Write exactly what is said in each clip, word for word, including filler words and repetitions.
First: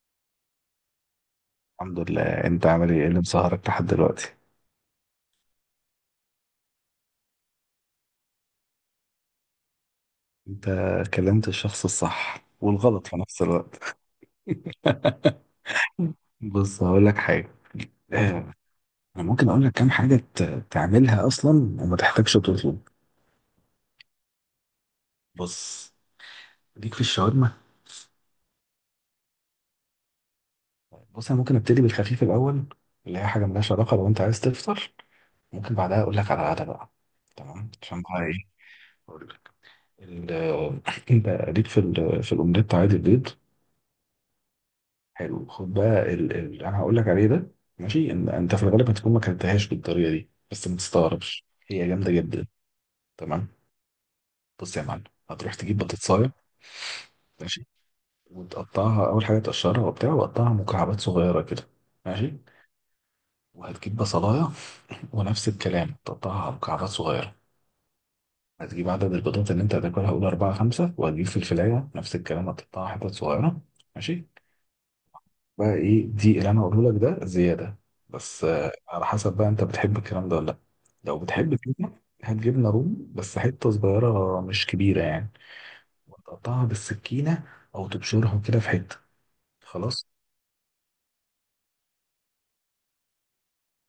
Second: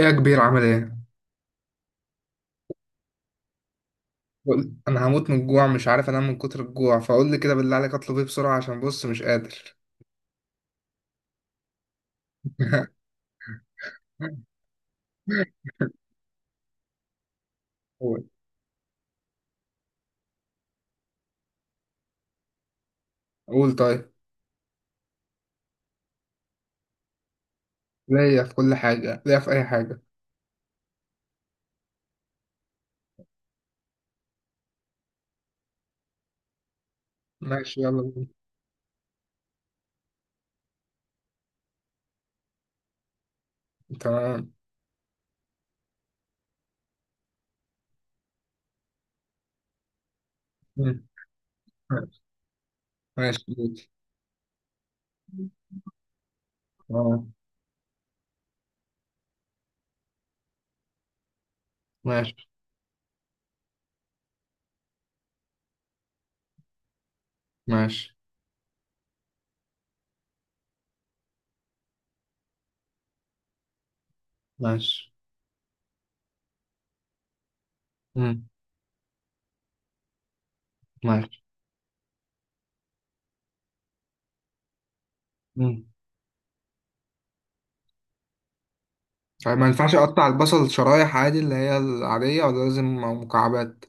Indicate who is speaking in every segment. Speaker 1: ايه يا كبير، عامل ايه؟
Speaker 2: الحمد لله، انت عامل ايه؟ إيه اللي مسهرك لحد دلوقتي؟
Speaker 1: بقول- انا هموت من الجوع، مش عارف انام من كتر الجوع. فقول لي كده بالله عليك، اطلب ايه بسرعة عشان بص مش قادر.
Speaker 2: انت كلمت الشخص الصح والغلط في نفس الوقت. بص هقول لك حاجه.
Speaker 1: قول.
Speaker 2: اه، انا ممكن اقول لك كام حاجه ت- تعملها اصلا وما تحتاجش تطلب.
Speaker 1: قول طيب.
Speaker 2: بص، ليك في الشاورما.
Speaker 1: ليا في كل حاجة، ليا في اي حاجة.
Speaker 2: بص، انا ممكن ابتدي بالخفيف الاول، اللي هي حاجه ملهاش علاقه لو انت عايز تفطر. ممكن بعدها اقول لك على العادة بقى، تمام؟
Speaker 1: ماشي
Speaker 2: عشان
Speaker 1: يلا
Speaker 2: بقى
Speaker 1: بينا.
Speaker 2: ايه اقول لك. ال- انت ليك في ال- في الاومليت عادي، البيض.
Speaker 1: تمام.
Speaker 2: حلو، خد بقى ال... ال... انا هقول لك عليه ده. ماشي، إن... انت في الغالب هتكون ما كلتهاش بالطريقه دي، بس ما
Speaker 1: مم.
Speaker 2: تستغربش. هي جامده جدا،
Speaker 1: ماشي
Speaker 2: تمام.
Speaker 1: ماشي.
Speaker 2: بص يا معلم، هتروح تجيب بطاطسايه،
Speaker 1: اه.
Speaker 2: ماشي. وتقطعها، اول حاجه تقشرها وبتاع، وتقطعها مكعبات صغيره كده، ماشي.
Speaker 1: ماشي
Speaker 2: وهتجيب بصلايه، ونفس الكلام تقطعها على مكعبات صغيره.
Speaker 1: ماشي
Speaker 2: هتجيب عدد البيضات اللي انت هتاكلها، قول اربعه خمسه، وهتجيب فلفلايه، نفس الكلام هتقطعها حتت صغيره، ماشي.
Speaker 1: ماشي.
Speaker 2: بقى ايه دي اللي انا هقوله لك ده زياده، بس
Speaker 1: مم.
Speaker 2: آه، على حسب بقى انت بتحب الكلام ده ولا لا. لو
Speaker 1: ماشي.
Speaker 2: بتحب كده، هات جبنه رومي، بس حته صغيره مش كبيره يعني.
Speaker 1: مم.
Speaker 2: وتقطعها بالسكينه، او تبشرها كده في حته.
Speaker 1: طيب، ما ينفعش
Speaker 2: خلاص،
Speaker 1: اقطع البصل شرايح عادي اللي هي العادية، ولا لازم مكعبات؟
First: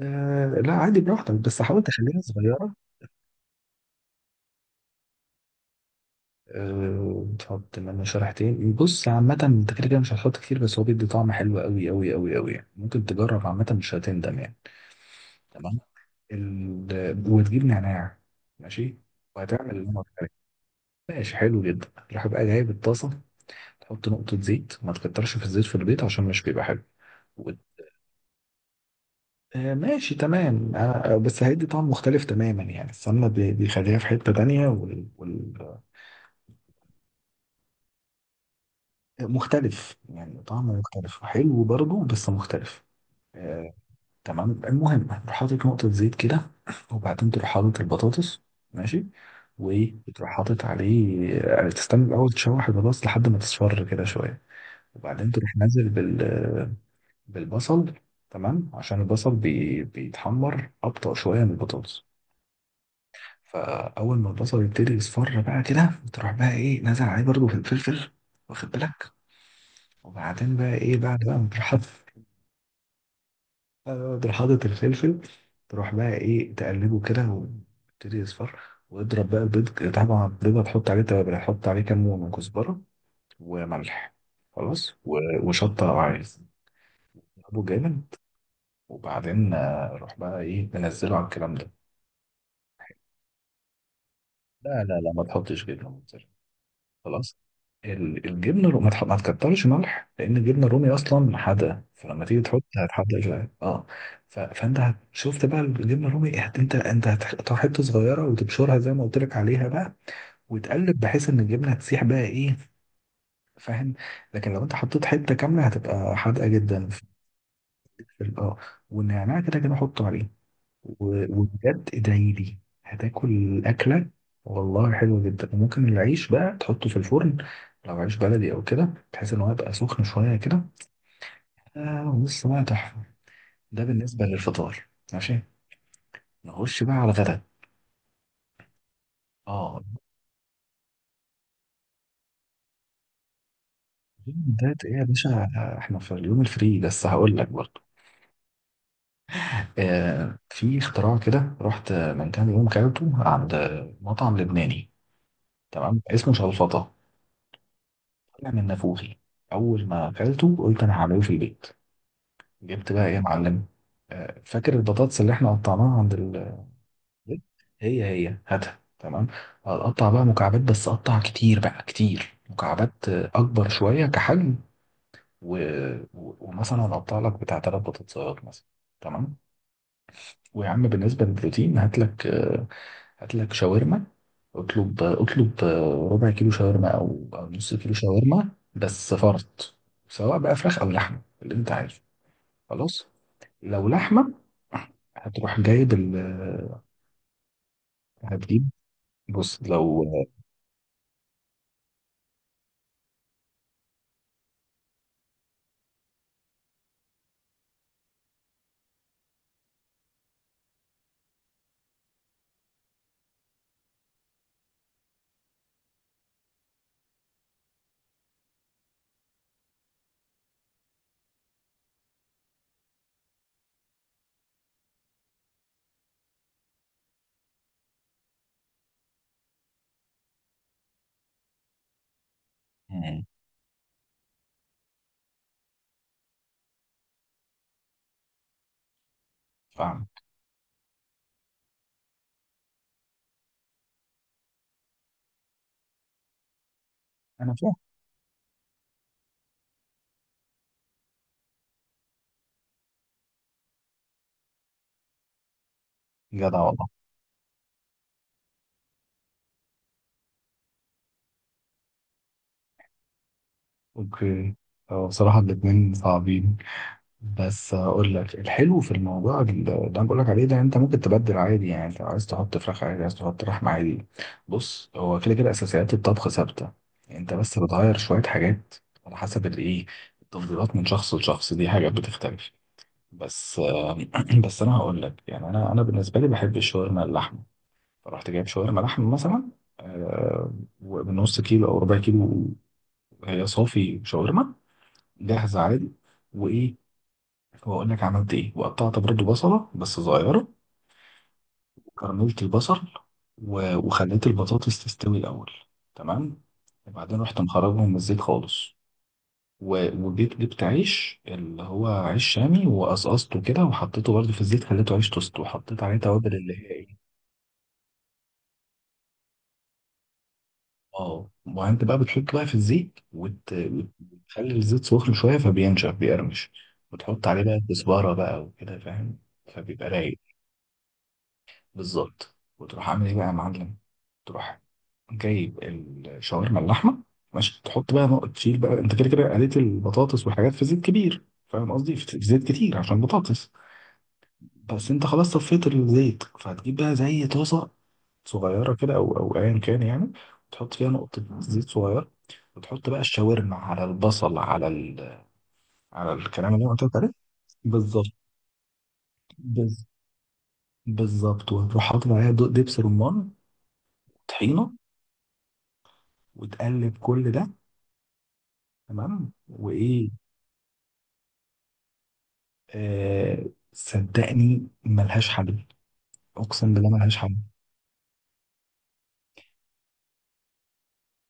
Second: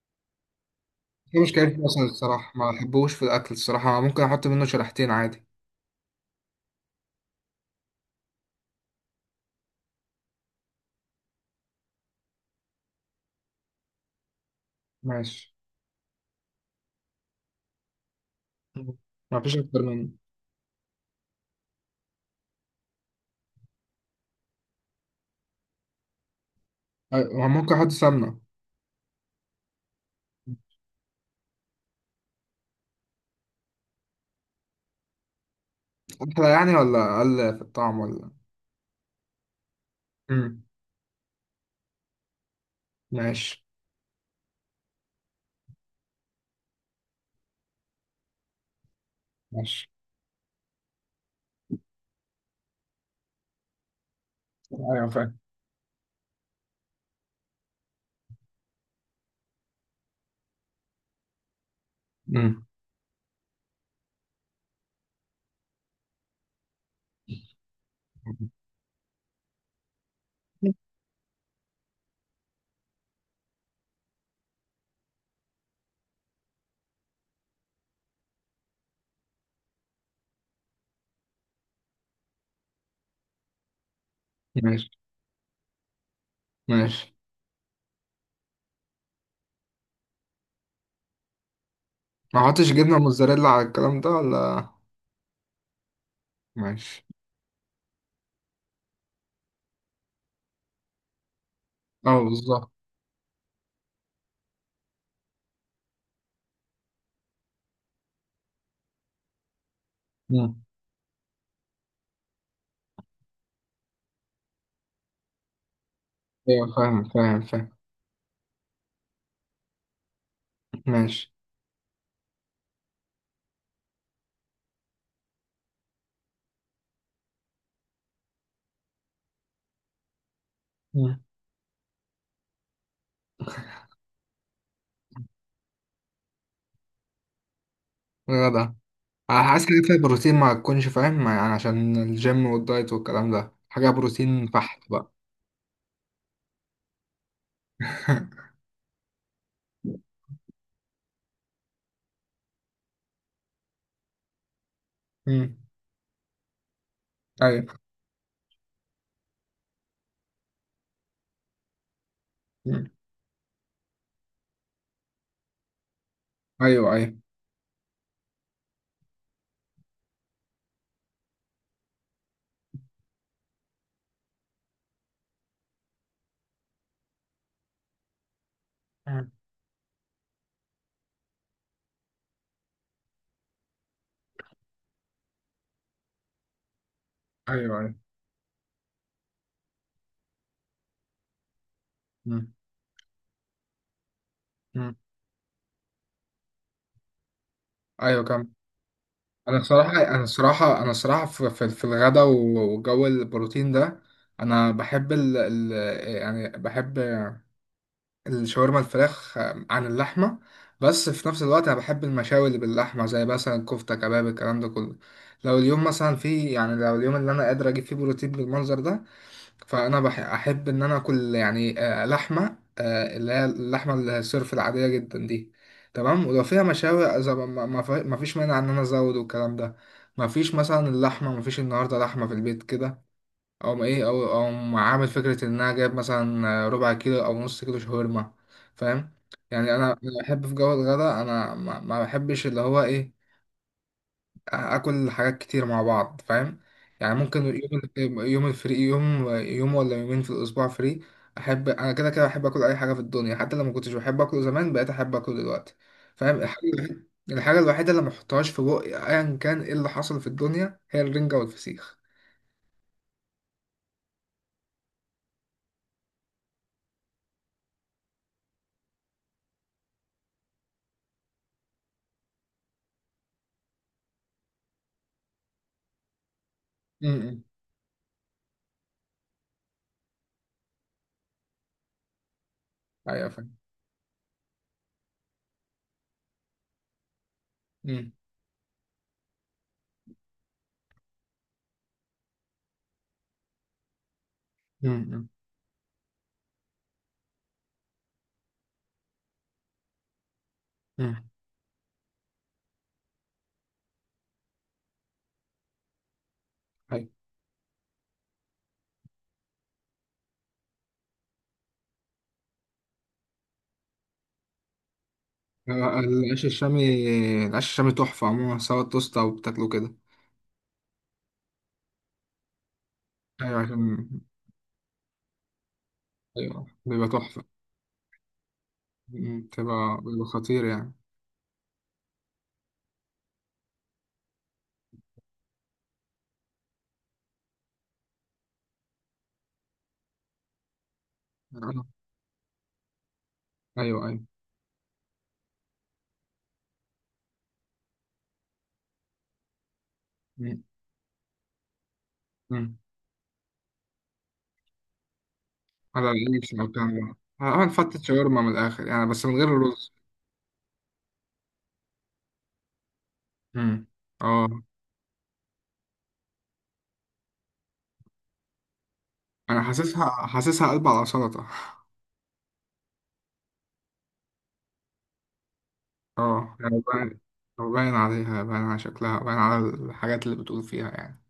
Speaker 2: آه لا، عادي براحتك،
Speaker 1: دي
Speaker 2: بس
Speaker 1: مشكلة، في
Speaker 2: حاول
Speaker 1: البصل
Speaker 2: تخليها
Speaker 1: الصراحة ما
Speaker 2: صغيره.
Speaker 1: بحبوش في الأكل الصراحة. ممكن أحط منه شريحتين عادي.
Speaker 2: آه، تحط منها شريحتين. بص عامه، انت كده كده مش هتحط كتير، بس هو بيدي طعم حلو قوي قوي قوي قوي يعني. ممكن تجرب، عامه مش هتندم يعني.
Speaker 1: ماشي.
Speaker 2: تمام. ال... وتجيب نعناع، ماشي.
Speaker 1: ما فيش
Speaker 2: وهتعمل
Speaker 1: اكتر
Speaker 2: اللي أنا
Speaker 1: منه.
Speaker 2: قلت لك. ماشي، حلو جدا. تروح بقى جايب الطاسة. تحط نقطة زيت، ما تكترش في الزيت في البيض عشان مش بيبقى حلو.
Speaker 1: أيوة، هو
Speaker 2: و-
Speaker 1: ممكن احط سمنه؟
Speaker 2: آه، ماشي تمام. آه، آه، بس هيدي طعم مختلف تماما يعني. السمنة بي- بيخليها في حتة تانية وال... وال...
Speaker 1: احلى يعني، ولا اقل في الطعم، ولا؟
Speaker 2: آه، مختلف يعني،
Speaker 1: امم.
Speaker 2: طعمه مختلف حلو برضه بس مختلف.
Speaker 1: ماشي.
Speaker 2: آه، تمام، المهم تروح حاطط نقطة زيت كده. وبعدين تروح حاطط البطاطس، ماشي.
Speaker 1: ماشي.
Speaker 2: وتروح حاطط عليه، آه، تستنى الأول تشوح البطاطس لحد ما تصفر كده شوية.
Speaker 1: ايوه
Speaker 2: وبعدين
Speaker 1: فاهم.
Speaker 2: تروح نازل بال بالبصل. تمام، عشان البصل بي... بيتحمر أبطأ شوية من البطاطس.
Speaker 1: امم.
Speaker 2: فأول ما البصل يبتدي يصفر بقى كده، تروح بقى إيه نازل عليه برضه في الفلفل، واخد بالك. وبعدين بقى إيه، بعد بقى ما تروح حاطط آه، تروح حاطط الفلفل. تروح بقى إيه تقلبه كده، ويبتدي يصفر. واضرب بقى البيض. طبعا البيض هتحط عليه توابل، هتحط عليه كمون وكزبرة وملح،
Speaker 1: ماشي
Speaker 2: خلاص و... وشطة لو عايز.
Speaker 1: ماشي.
Speaker 2: اضربه جامد. وبعدين آه، روح بقى ايه منزله على الكلام ده.
Speaker 1: ما احطش جبنه موتزاريلا على الكلام ده، ولا؟
Speaker 2: لا لا لا، ما تحطش جبنه موتزاريلا.
Speaker 1: ماشي.
Speaker 2: خلاص. ال- الجبنه الرومي ما تح- ما تكترش ملح، لان الجبنه الرومي اصلا حادقه،
Speaker 1: اه
Speaker 2: فلما تيجي تحط
Speaker 1: بالظبط.
Speaker 2: هتحدق شويه، اه. ف... فانت هت- شفت بقى الجبنه الرومي هت... انت انت هتحطها حته صغيره، وتبشرها زي ما قلت لك عليها بقى.
Speaker 1: مم.
Speaker 2: وتقلب بحيث ان الجبنه تسيح بقى، ايه فاهم. لكن لو انت حطيت حته كامله، هتبقى حادقه
Speaker 1: ايوه
Speaker 2: جدا في
Speaker 1: فاهم فاهم فاهم.
Speaker 2: في ال- اه والنعناع كده كده حطه عليه. و-
Speaker 1: ماشي.
Speaker 2: وبجد ادعي لي. هتاكل اكله والله حلوه جدا. وممكن العيش بقى تحطه في الفرن، لو عيش بلدي او كده، بحيث ان هو يبقى سخن شويه كده.
Speaker 1: مم.
Speaker 2: آه، ولسه بقى تحفه. ده بالنسبه للفطار، ماشي. نخش بقى على الغدا.
Speaker 1: غدا. عايز حاجه
Speaker 2: اه،
Speaker 1: فيها بروتين، ما تكونش فاهم ما- يعني عشان الجيم والدايت والكلام ده، حاجه
Speaker 2: اليوم
Speaker 1: بروتين
Speaker 2: ده
Speaker 1: بحت
Speaker 2: ايه يا
Speaker 1: بقى.
Speaker 2: باشا؟ احنا في اليوم الفري، بس هقول لك برضه. آه في اختراع كده، رحت من كام يوم كلته عند مطعم لبناني.
Speaker 1: مم.
Speaker 2: تمام، اسمه شلفطه.
Speaker 1: ايوه.
Speaker 2: طلع من نافوخي. اول ما اكلته قلت انا هعمله في البيت.
Speaker 1: مم.
Speaker 2: جبت بقى ايه يا معلم. آه، فاكر البطاطس اللي احنا قطعناها عند ال
Speaker 1: ايوه ايوه.
Speaker 2: هي هي، هاتها، تمام. هتقطع بقى مكعبات، بس قطع كتير بقى، كتير مكعبات، آه، اكبر شويه كحجم. و... و... ومثلا هنقطع لك بتاع ثلاث بطاطسات مثلا،
Speaker 1: مم.
Speaker 2: تمام. ويا عم، بالنسبه للبروتين، هات لك آه، هات لك شاورما. اطلب اطلب، آه، ربع كيلو شاورما او او نص
Speaker 1: ايوه ايوه.
Speaker 2: كيلو شاورما، بس فرط. سواء بقى فراخ او لحمه، اللي انت عايزه.
Speaker 1: مم.
Speaker 2: خلاص. لو لحمة
Speaker 1: مم.
Speaker 2: هتروح جايب ال
Speaker 1: ايوه كم؟
Speaker 2: هتجيب.
Speaker 1: انا
Speaker 2: بص
Speaker 1: الصراحه
Speaker 2: لو.
Speaker 1: انا الصراحه انا الصراحه في, في, في الغدا و- وجو البروتين ده. انا بحب ال... ال... يعني بحب الشاورما الفراخ عن اللحمة. بس في نفس الوقت أنا بحب المشاوي اللي باللحمة، زي مثلا كفتة، كباب، الكلام ده كله. لو اليوم مثلا فيه، يعني لو اليوم اللي أنا قادر أجيب فيه بروتين بالمنظر ده، فأنا بح- أحب إن أنا آكل، يعني آه، لحمة، آه، اللي هي اللحمة الصرف العادية جدا دي. تمام. ولو فيها مشاوي، إذا ما ما- ما في- ما فيش مانع إن أنا أزود والكلام ده. ما فيش مثلا اللحمة، ما فيش النهاردة لحمة في البيت كده.
Speaker 2: مم.
Speaker 1: او ايه، او او عامل فكره ان انا جايب مثلا ربع كيلو او نص كيلو شاورما. فاهم؟ يعني انا
Speaker 2: فاهم.
Speaker 1: أنا بحب في جو الغداء، انا ما ما بحبش اللي هو ايه، اكل حاجات كتير مع بعض، فاهم؟ يعني ممكن
Speaker 2: أنا فاهم.
Speaker 1: يوم يوم الفري، يوم يوم ولا يومين في الاسبوع فري. احب، انا كده كده بحب اكل اي حاجه في الدنيا، حتى لو ما كنتش بحب اكله زمان بقيت احب اكله دلوقتي. فاهم؟
Speaker 2: جدع
Speaker 1: الحاجه
Speaker 2: والله.
Speaker 1: الوحيده الحاجة الوحيدة اللي ما احطهاش في بقي ايا كان ايه اللي حصل في الدنيا، هي الرنجة والفسيخ.
Speaker 2: أوكي. هو بصراحة الاتنين صعبين. بس أقول لك، الحلو في الموضوع ال- اللي أنا بقول لك عليه ده، أنت ممكن تبدل عادي يعني. أنت عايز تحط فراخ عادي، عايز تحط لحمة عادي. بص، هو كده كده أساسيات الطبخ ثابتة. أنت
Speaker 1: امم.
Speaker 2: بس بتغير شوية حاجات، على حسب الإيه، التفضيلات من شخص لشخص، دي حاجات بتختلف.
Speaker 1: ايوه فاهم.
Speaker 2: بس بس انا هقول لك يعني، انا انا بالنسبه لي بحب الشاورما اللحمه.
Speaker 1: امم.
Speaker 2: فرحت جايب شاورما لحمه مثلا، آه، ومن نص كيلو او ربع كيلو. هي صافي شاورما
Speaker 1: امم، امم.
Speaker 2: جاهزه عادي. وايه، واقول لك عملت ايه. وقطعت برضو بصله بس صغيره.
Speaker 1: مم.
Speaker 2: وكرملت البصل. و- وخليت البطاطس تستوي الاول، تمام.
Speaker 1: أيوة.
Speaker 2: وبعدين رحت مخرجهم من الزيت خالص. و- وجيت جبت عيش، اللي هو عيش شامي، وقصقصته كده وحطيته برضه في الزيت، خليته عيش توست، وحطيت عليه
Speaker 1: آه،
Speaker 2: توابل،
Speaker 1: العيش
Speaker 2: اللي هي
Speaker 1: الشامي.
Speaker 2: ايه.
Speaker 1: العيش الشامي تحفة عموما، سواء توست أو بتاكله كده.
Speaker 2: اه، ما انت بقى بتحط بقى في الزيت، وت...
Speaker 1: أيوة
Speaker 2: وت-
Speaker 1: عشان.
Speaker 2: وتخلي الزيت سخن شويه فبينشف، بيقرمش.
Speaker 1: أيوة بيبقى
Speaker 2: وتحط عليه
Speaker 1: تحفة.
Speaker 2: بقى كزبره بقى وكده، فاهم.
Speaker 1: مم،
Speaker 2: فبيبقى
Speaker 1: بتبقى
Speaker 2: رايق.
Speaker 1: بيبقى خطير يعني.
Speaker 2: بالظبط، وتروح عامل ايه بقى يا معلم. تروح جايب الشاورما اللحمه، ماشي. تحط بقى نقط، تشيل بقى، انت كده كده قليت البطاطس والحاجات في زيت كبير، فاهم.
Speaker 1: آه،
Speaker 2: قصدي في زيت كتير عشان بطاطس.
Speaker 1: أيوة أيوة.
Speaker 2: بس انت خلاص صفيت الزيت، فهتجيب بقى زي طاسه صغيره كده، او او ايا كان يعني.
Speaker 1: مم،
Speaker 2: تحط فيها نقطه زيت صغيره.
Speaker 1: مم.
Speaker 2: وتحط بقى الشاورما على البصل، على ال...
Speaker 1: على
Speaker 2: على الكلام
Speaker 1: العيش
Speaker 2: اللي انا
Speaker 1: أو
Speaker 2: قلت لك عليه.
Speaker 1: كده. أعمل فتة
Speaker 2: بالظبط،
Speaker 1: شاورما من الآخر يعني، بس من غير
Speaker 2: بز...
Speaker 1: الرز.
Speaker 2: بالظبط وتروح حاطط عليها دو- دبس رمان.
Speaker 1: مم. اه.
Speaker 2: وطحينه، وتقلب كل ده، تمام.
Speaker 1: أنا
Speaker 2: وايه.
Speaker 1: حاسسها حاسسها قلب على سلطة.
Speaker 2: آه... صدقني ملهاش حل.
Speaker 1: اه
Speaker 2: اقسم
Speaker 1: يعني
Speaker 2: بالله ملهاش
Speaker 1: باين.
Speaker 2: حل.
Speaker 1: باين عليها، باين على شكلها، باين على الحاجات اللي بتقول فيها يعني.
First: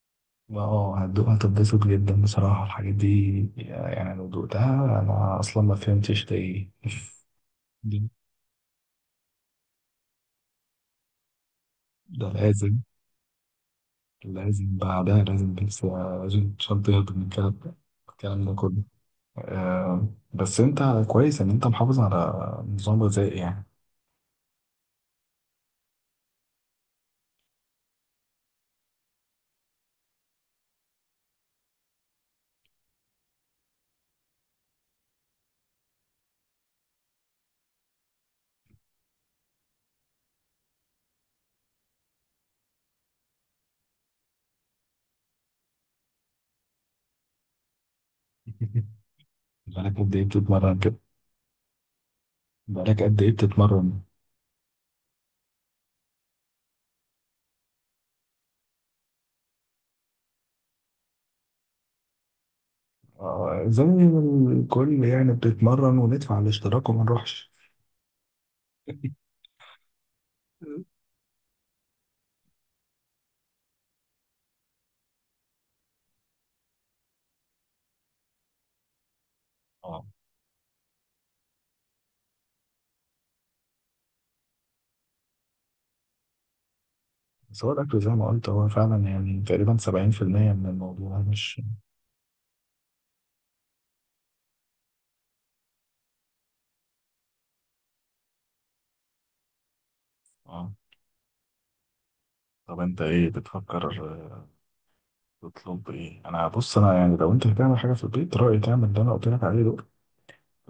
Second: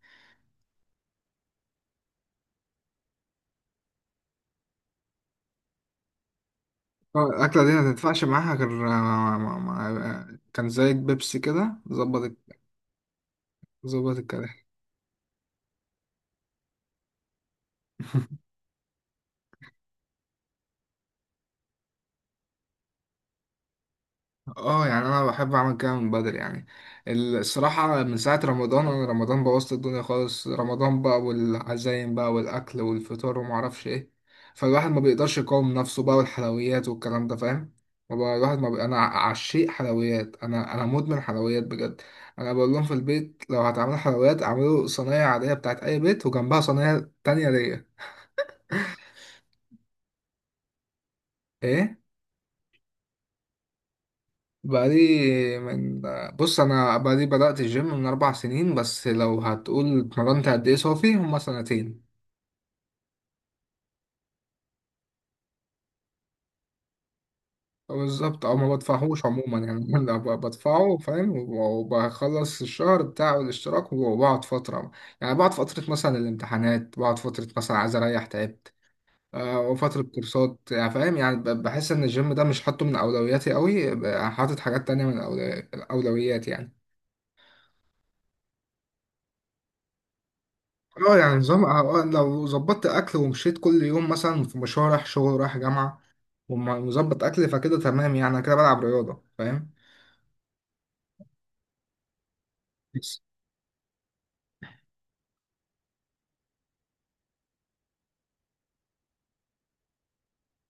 Speaker 2: اه، هتدوق هتتبسط جدا بصراحة الحاجات دي يعني. لو دوقتها أنا أصلا ما فهمتش ده إيه.
Speaker 1: اه، الأكلة دي ما
Speaker 2: ده
Speaker 1: تنفعش معاها غير مع... مع... مع... كان زي بيبسي كده
Speaker 2: ده
Speaker 1: ظبط.
Speaker 2: لازم،
Speaker 1: ظبط الكلام.
Speaker 2: لازم بعدها لازم، بس آه، لازم عشان تهضم من الكلام ده، الكلام ده كله. آه، بس أنت كويس إن أنت محافظ على نظام غذائي يعني.
Speaker 1: اه يعني انا بحب اعمل كده من بدري يعني. الصراحة من ساعة رمضان، انا رمضان بوظت الدنيا خالص. رمضان بقى والعزايم بقى والاكل والفطار وما اعرفش ايه. فالواحد ما بيقدرش يقاوم نفسه بقى، والحلويات والكلام ده، فاهم؟ ما بقى الواحد ما بي... انا عشيق حلويات، انا انا مدمن حلويات بجد. انا بقول لهم في البيت، لو هتعملوا حلويات اعملوا صينية عادية بتاعت اي بيت، وجنبها صينية تانية ليا.
Speaker 2: بقالك قد إيه بتتمرن كده؟
Speaker 1: ايه؟
Speaker 2: بقالك قد إيه بتتمرن؟
Speaker 1: بقالي من بص، انا بقالي بدأت الجيم من اربع سنين، بس لو هتقول اتمرنت قد ايه صافي، هما سنتين.
Speaker 2: آه، زي ما الكل يعني، بتتمرن وندفع الاشتراك وما نروحش.
Speaker 1: بالظبط، او ما بدفعهوش عموما يعني. أنا ب- بدفعه، فاهم، وبخلص الشهر بتاع الاشتراك وبقعد فترة. يعني بقعد فترة مثلا الامتحانات، بقعد فترة مثلا عايز اريح تعبت. آه، وفترة
Speaker 2: اه،
Speaker 1: كورسات يعني، فاهم، يعني ب- بحس ان الجيم ده مش حاطه من اولوياتي قوي، ب- حاطط حاجات تانية من أولو- الاولويات يعني.
Speaker 2: بس هو الأكل زي ما قلت، هو فعلا يعني تقريبا سبعين في المية من
Speaker 1: اه
Speaker 2: الموضوع،
Speaker 1: يعني
Speaker 2: مش.
Speaker 1: نظام، آه، آه، لو ظبطت اكل ومشيت كل يوم مثلا في مشوار رايح شغل، رايح جامعه، ومظبط اكل، فكده تمام يعني. أنا كده بلعب رياضه، فاهم.
Speaker 2: اه، طب انت
Speaker 1: بس
Speaker 2: ايه بتفكر آه، تطلب ايه؟ انا، بص انا يعني، لو انت هتعمل حاجة في البيت، رأيي تعمل اللي انا قلت لك عليه دول.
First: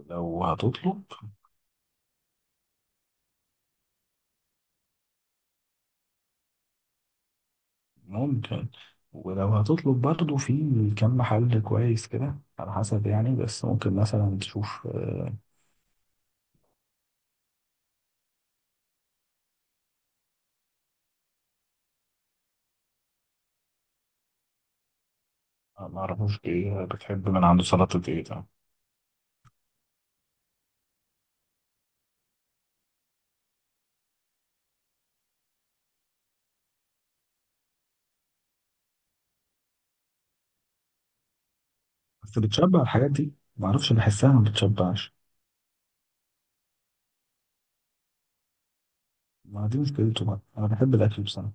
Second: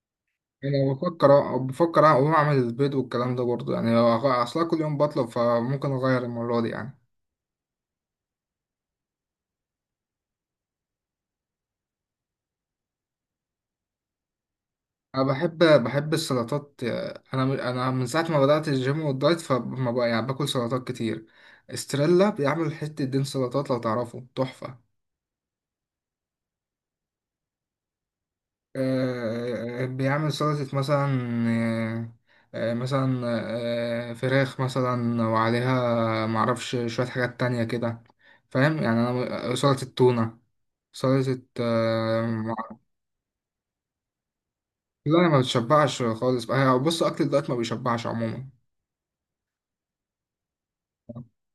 Speaker 2: لو
Speaker 1: يعني انا
Speaker 2: هتطلب
Speaker 1: بفكر آه، بفكر اقوم اعمل البيض والكلام ده برضه يعني، لو أغ- اصلا كل يوم بطلب فممكن اغير المره دي يعني.
Speaker 2: ممكن. ولو هتطلب برضه، في كم محل كويس كده على حسب يعني، بس ممكن مثلا تشوف.
Speaker 1: انا بحب بحب السلطات. آه، انا من- انا من ساعه ما بدات الجيم والدايت، فما بقى يعني باكل سلطات كتير. استريلا بيعمل حته دين سلطات، لو تعرفه تحفه.
Speaker 2: آه، ما اعرفوش ايه بتحب من عنده، سلطة ايه ده.
Speaker 1: آه، آه، بيعمل سلطة مثلا. آه، آه، مثلا آه، فراخ مثلا، وعليها معرفش شوية حاجات تانية كده. فاهم يعني، أنا سلطة تونة، سلطة آه،
Speaker 2: بس
Speaker 1: مع-
Speaker 2: بتشبع الحاجات دي؟ ما اعرفش، بحسها ما بتشبعش.
Speaker 1: لا أنا ما بتشبعش خالص بقى. هي- بص، أكل الدايت ما بيشبعش عموما.
Speaker 2: ما دي مشكلته بقى، انا بحب الاكل بصراحة.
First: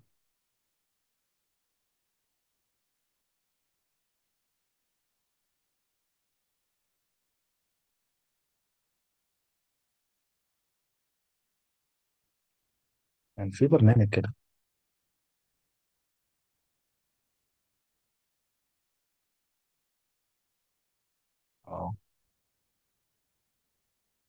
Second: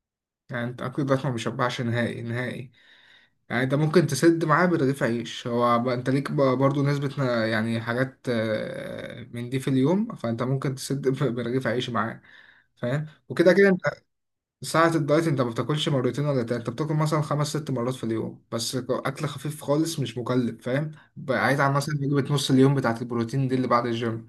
Speaker 1: يعني أنت أكل الدايت ما بيشبعش نهائي نهائي. يعني أنت ممكن تسد معاه برغيف عيش، هو بقى أنت ليك بقى برضو نسبة ن- يعني حاجات آه، من دي في اليوم، فأنت ممكن تسد برغيف عيش معاه. فاهم؟
Speaker 2: كان
Speaker 1: وكده
Speaker 2: يعني في
Speaker 1: كده انت
Speaker 2: برنامج كده،
Speaker 1: ساعة الدايت انت ما بتاكلش مرتين ولا تلاتة، انت بتاكل مثلا خمس ست مرات في اليوم، بس اكل خفيف خالص مش مكلف، فاهم؟ بعيد عن مثلا
Speaker 2: اه
Speaker 1: وجبة نص اليوم بتاعة البروتين دي اللي بعد الجيم.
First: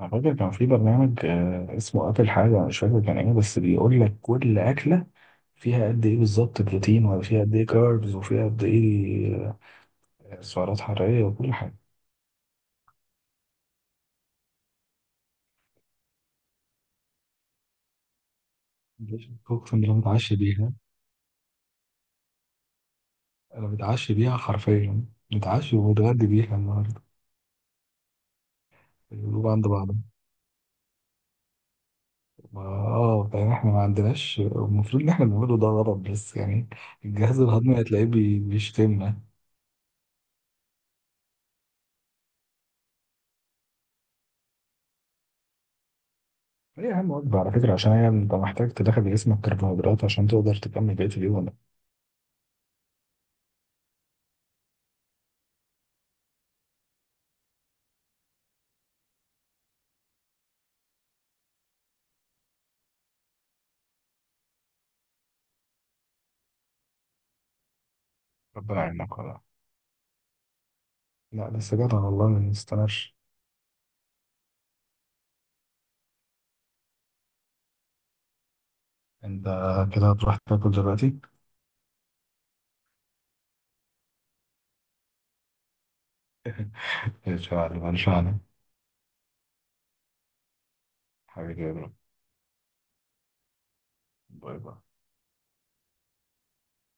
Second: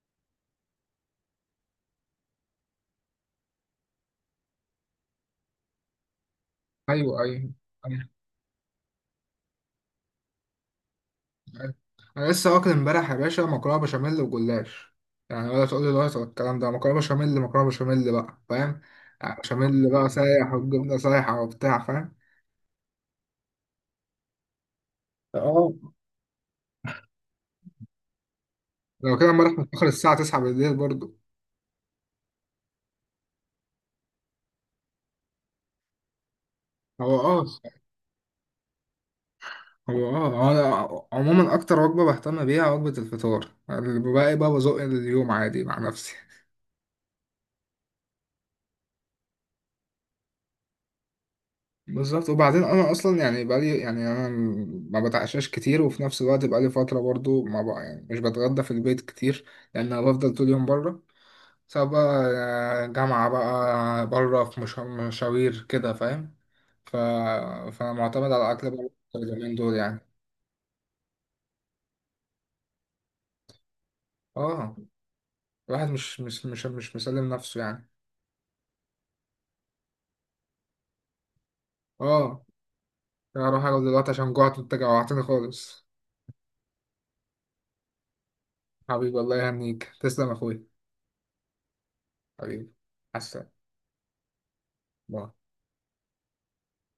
Speaker 2: انا فاكر كان في برنامج آه، اسمه اكل حاجه، مش فاكر كان ايه، بس بيقول لك كل اكله فيها قد ايه بالظبط بروتين،
Speaker 1: ايوه
Speaker 2: ولا فيها
Speaker 1: ايوه
Speaker 2: قد ايه
Speaker 1: ايوه،
Speaker 2: كاربز، وفيها قد ايه. آه، سعرات حراريه وكل
Speaker 1: أيوة.
Speaker 2: حاجه.
Speaker 1: انا لسه واكل امبارح يا باشا مكرونة بشاميل وجلاش. يعني ولا تقول لي دايت ولا الكلام ده، مكرونة بشاميل، مكرونة بشاميل بقى، فاهم؟
Speaker 2: مفيش،
Speaker 1: يعني
Speaker 2: اقسم
Speaker 1: بشاميل
Speaker 2: بالله
Speaker 1: بقى
Speaker 2: متعشى
Speaker 1: سايح
Speaker 2: بيها.
Speaker 1: والجبنة سايحة وبتاع، فاهم؟
Speaker 2: انا متعشى بيها حرفيا،
Speaker 1: اه.
Speaker 2: متعشى ومتغدى بيها النهارده.
Speaker 1: لو كده
Speaker 2: الجروب
Speaker 1: امبارح
Speaker 2: عند
Speaker 1: متأخر
Speaker 2: بعض.
Speaker 1: الساعة التاسعة بالليل برضو.
Speaker 2: ما- اه يعني احنا ما عندناش، المفروض ان احنا بنعمله ده غلط، بس يعني
Speaker 1: هو
Speaker 2: الجهاز
Speaker 1: اه
Speaker 2: الهضمي هتلاقيه بي- بيشتمنا.
Speaker 1: هو اه هو انا عموما اكتر وجبه بهتم بيها وجبه الفطار، الباقي بقى بزق اليوم عادي مع نفسي.
Speaker 2: هي أهم وجبة على فكرة، عشان هي أنت محتاج تدخل جسمك كربوهيدرات عشان تقدر تكمل بقية اليوم.
Speaker 1: بالظبط. وبعدين انا اصلا يعني بقالي، يعني انا ما بتعشاش كتير، وفي نفس الوقت بقالي فتره برضو ما بقى يعني مش بتغدى في البيت كتير، لان انا بفضل طول اليوم بره. سواء بقى آه، جامعه بقى بره، في مشا- مشاوير كده، فاهم. ف... فانا معتمد على اكل
Speaker 2: ربنا
Speaker 1: بره
Speaker 2: يعينك والله.
Speaker 1: اليومين دول يعني.
Speaker 2: لا بس جدع والله، ما تستناش.
Speaker 1: اه. الواحد مش مش مش مش مسلم نفسه يعني.
Speaker 2: أنت كده هتروح تاكل دلوقتي،
Speaker 1: اه، أنا هروح اقعد دلوقتي عشان جوعت، وانت جوعتني خالص.
Speaker 2: إن شاء الله إن شاء الله.
Speaker 1: حبيبي والله يهنيك، تسلم يا اخويا.
Speaker 2: حبيبي يا برو،
Speaker 1: حبيبي. مع السلامة.
Speaker 2: باي باي.
Speaker 1: باي.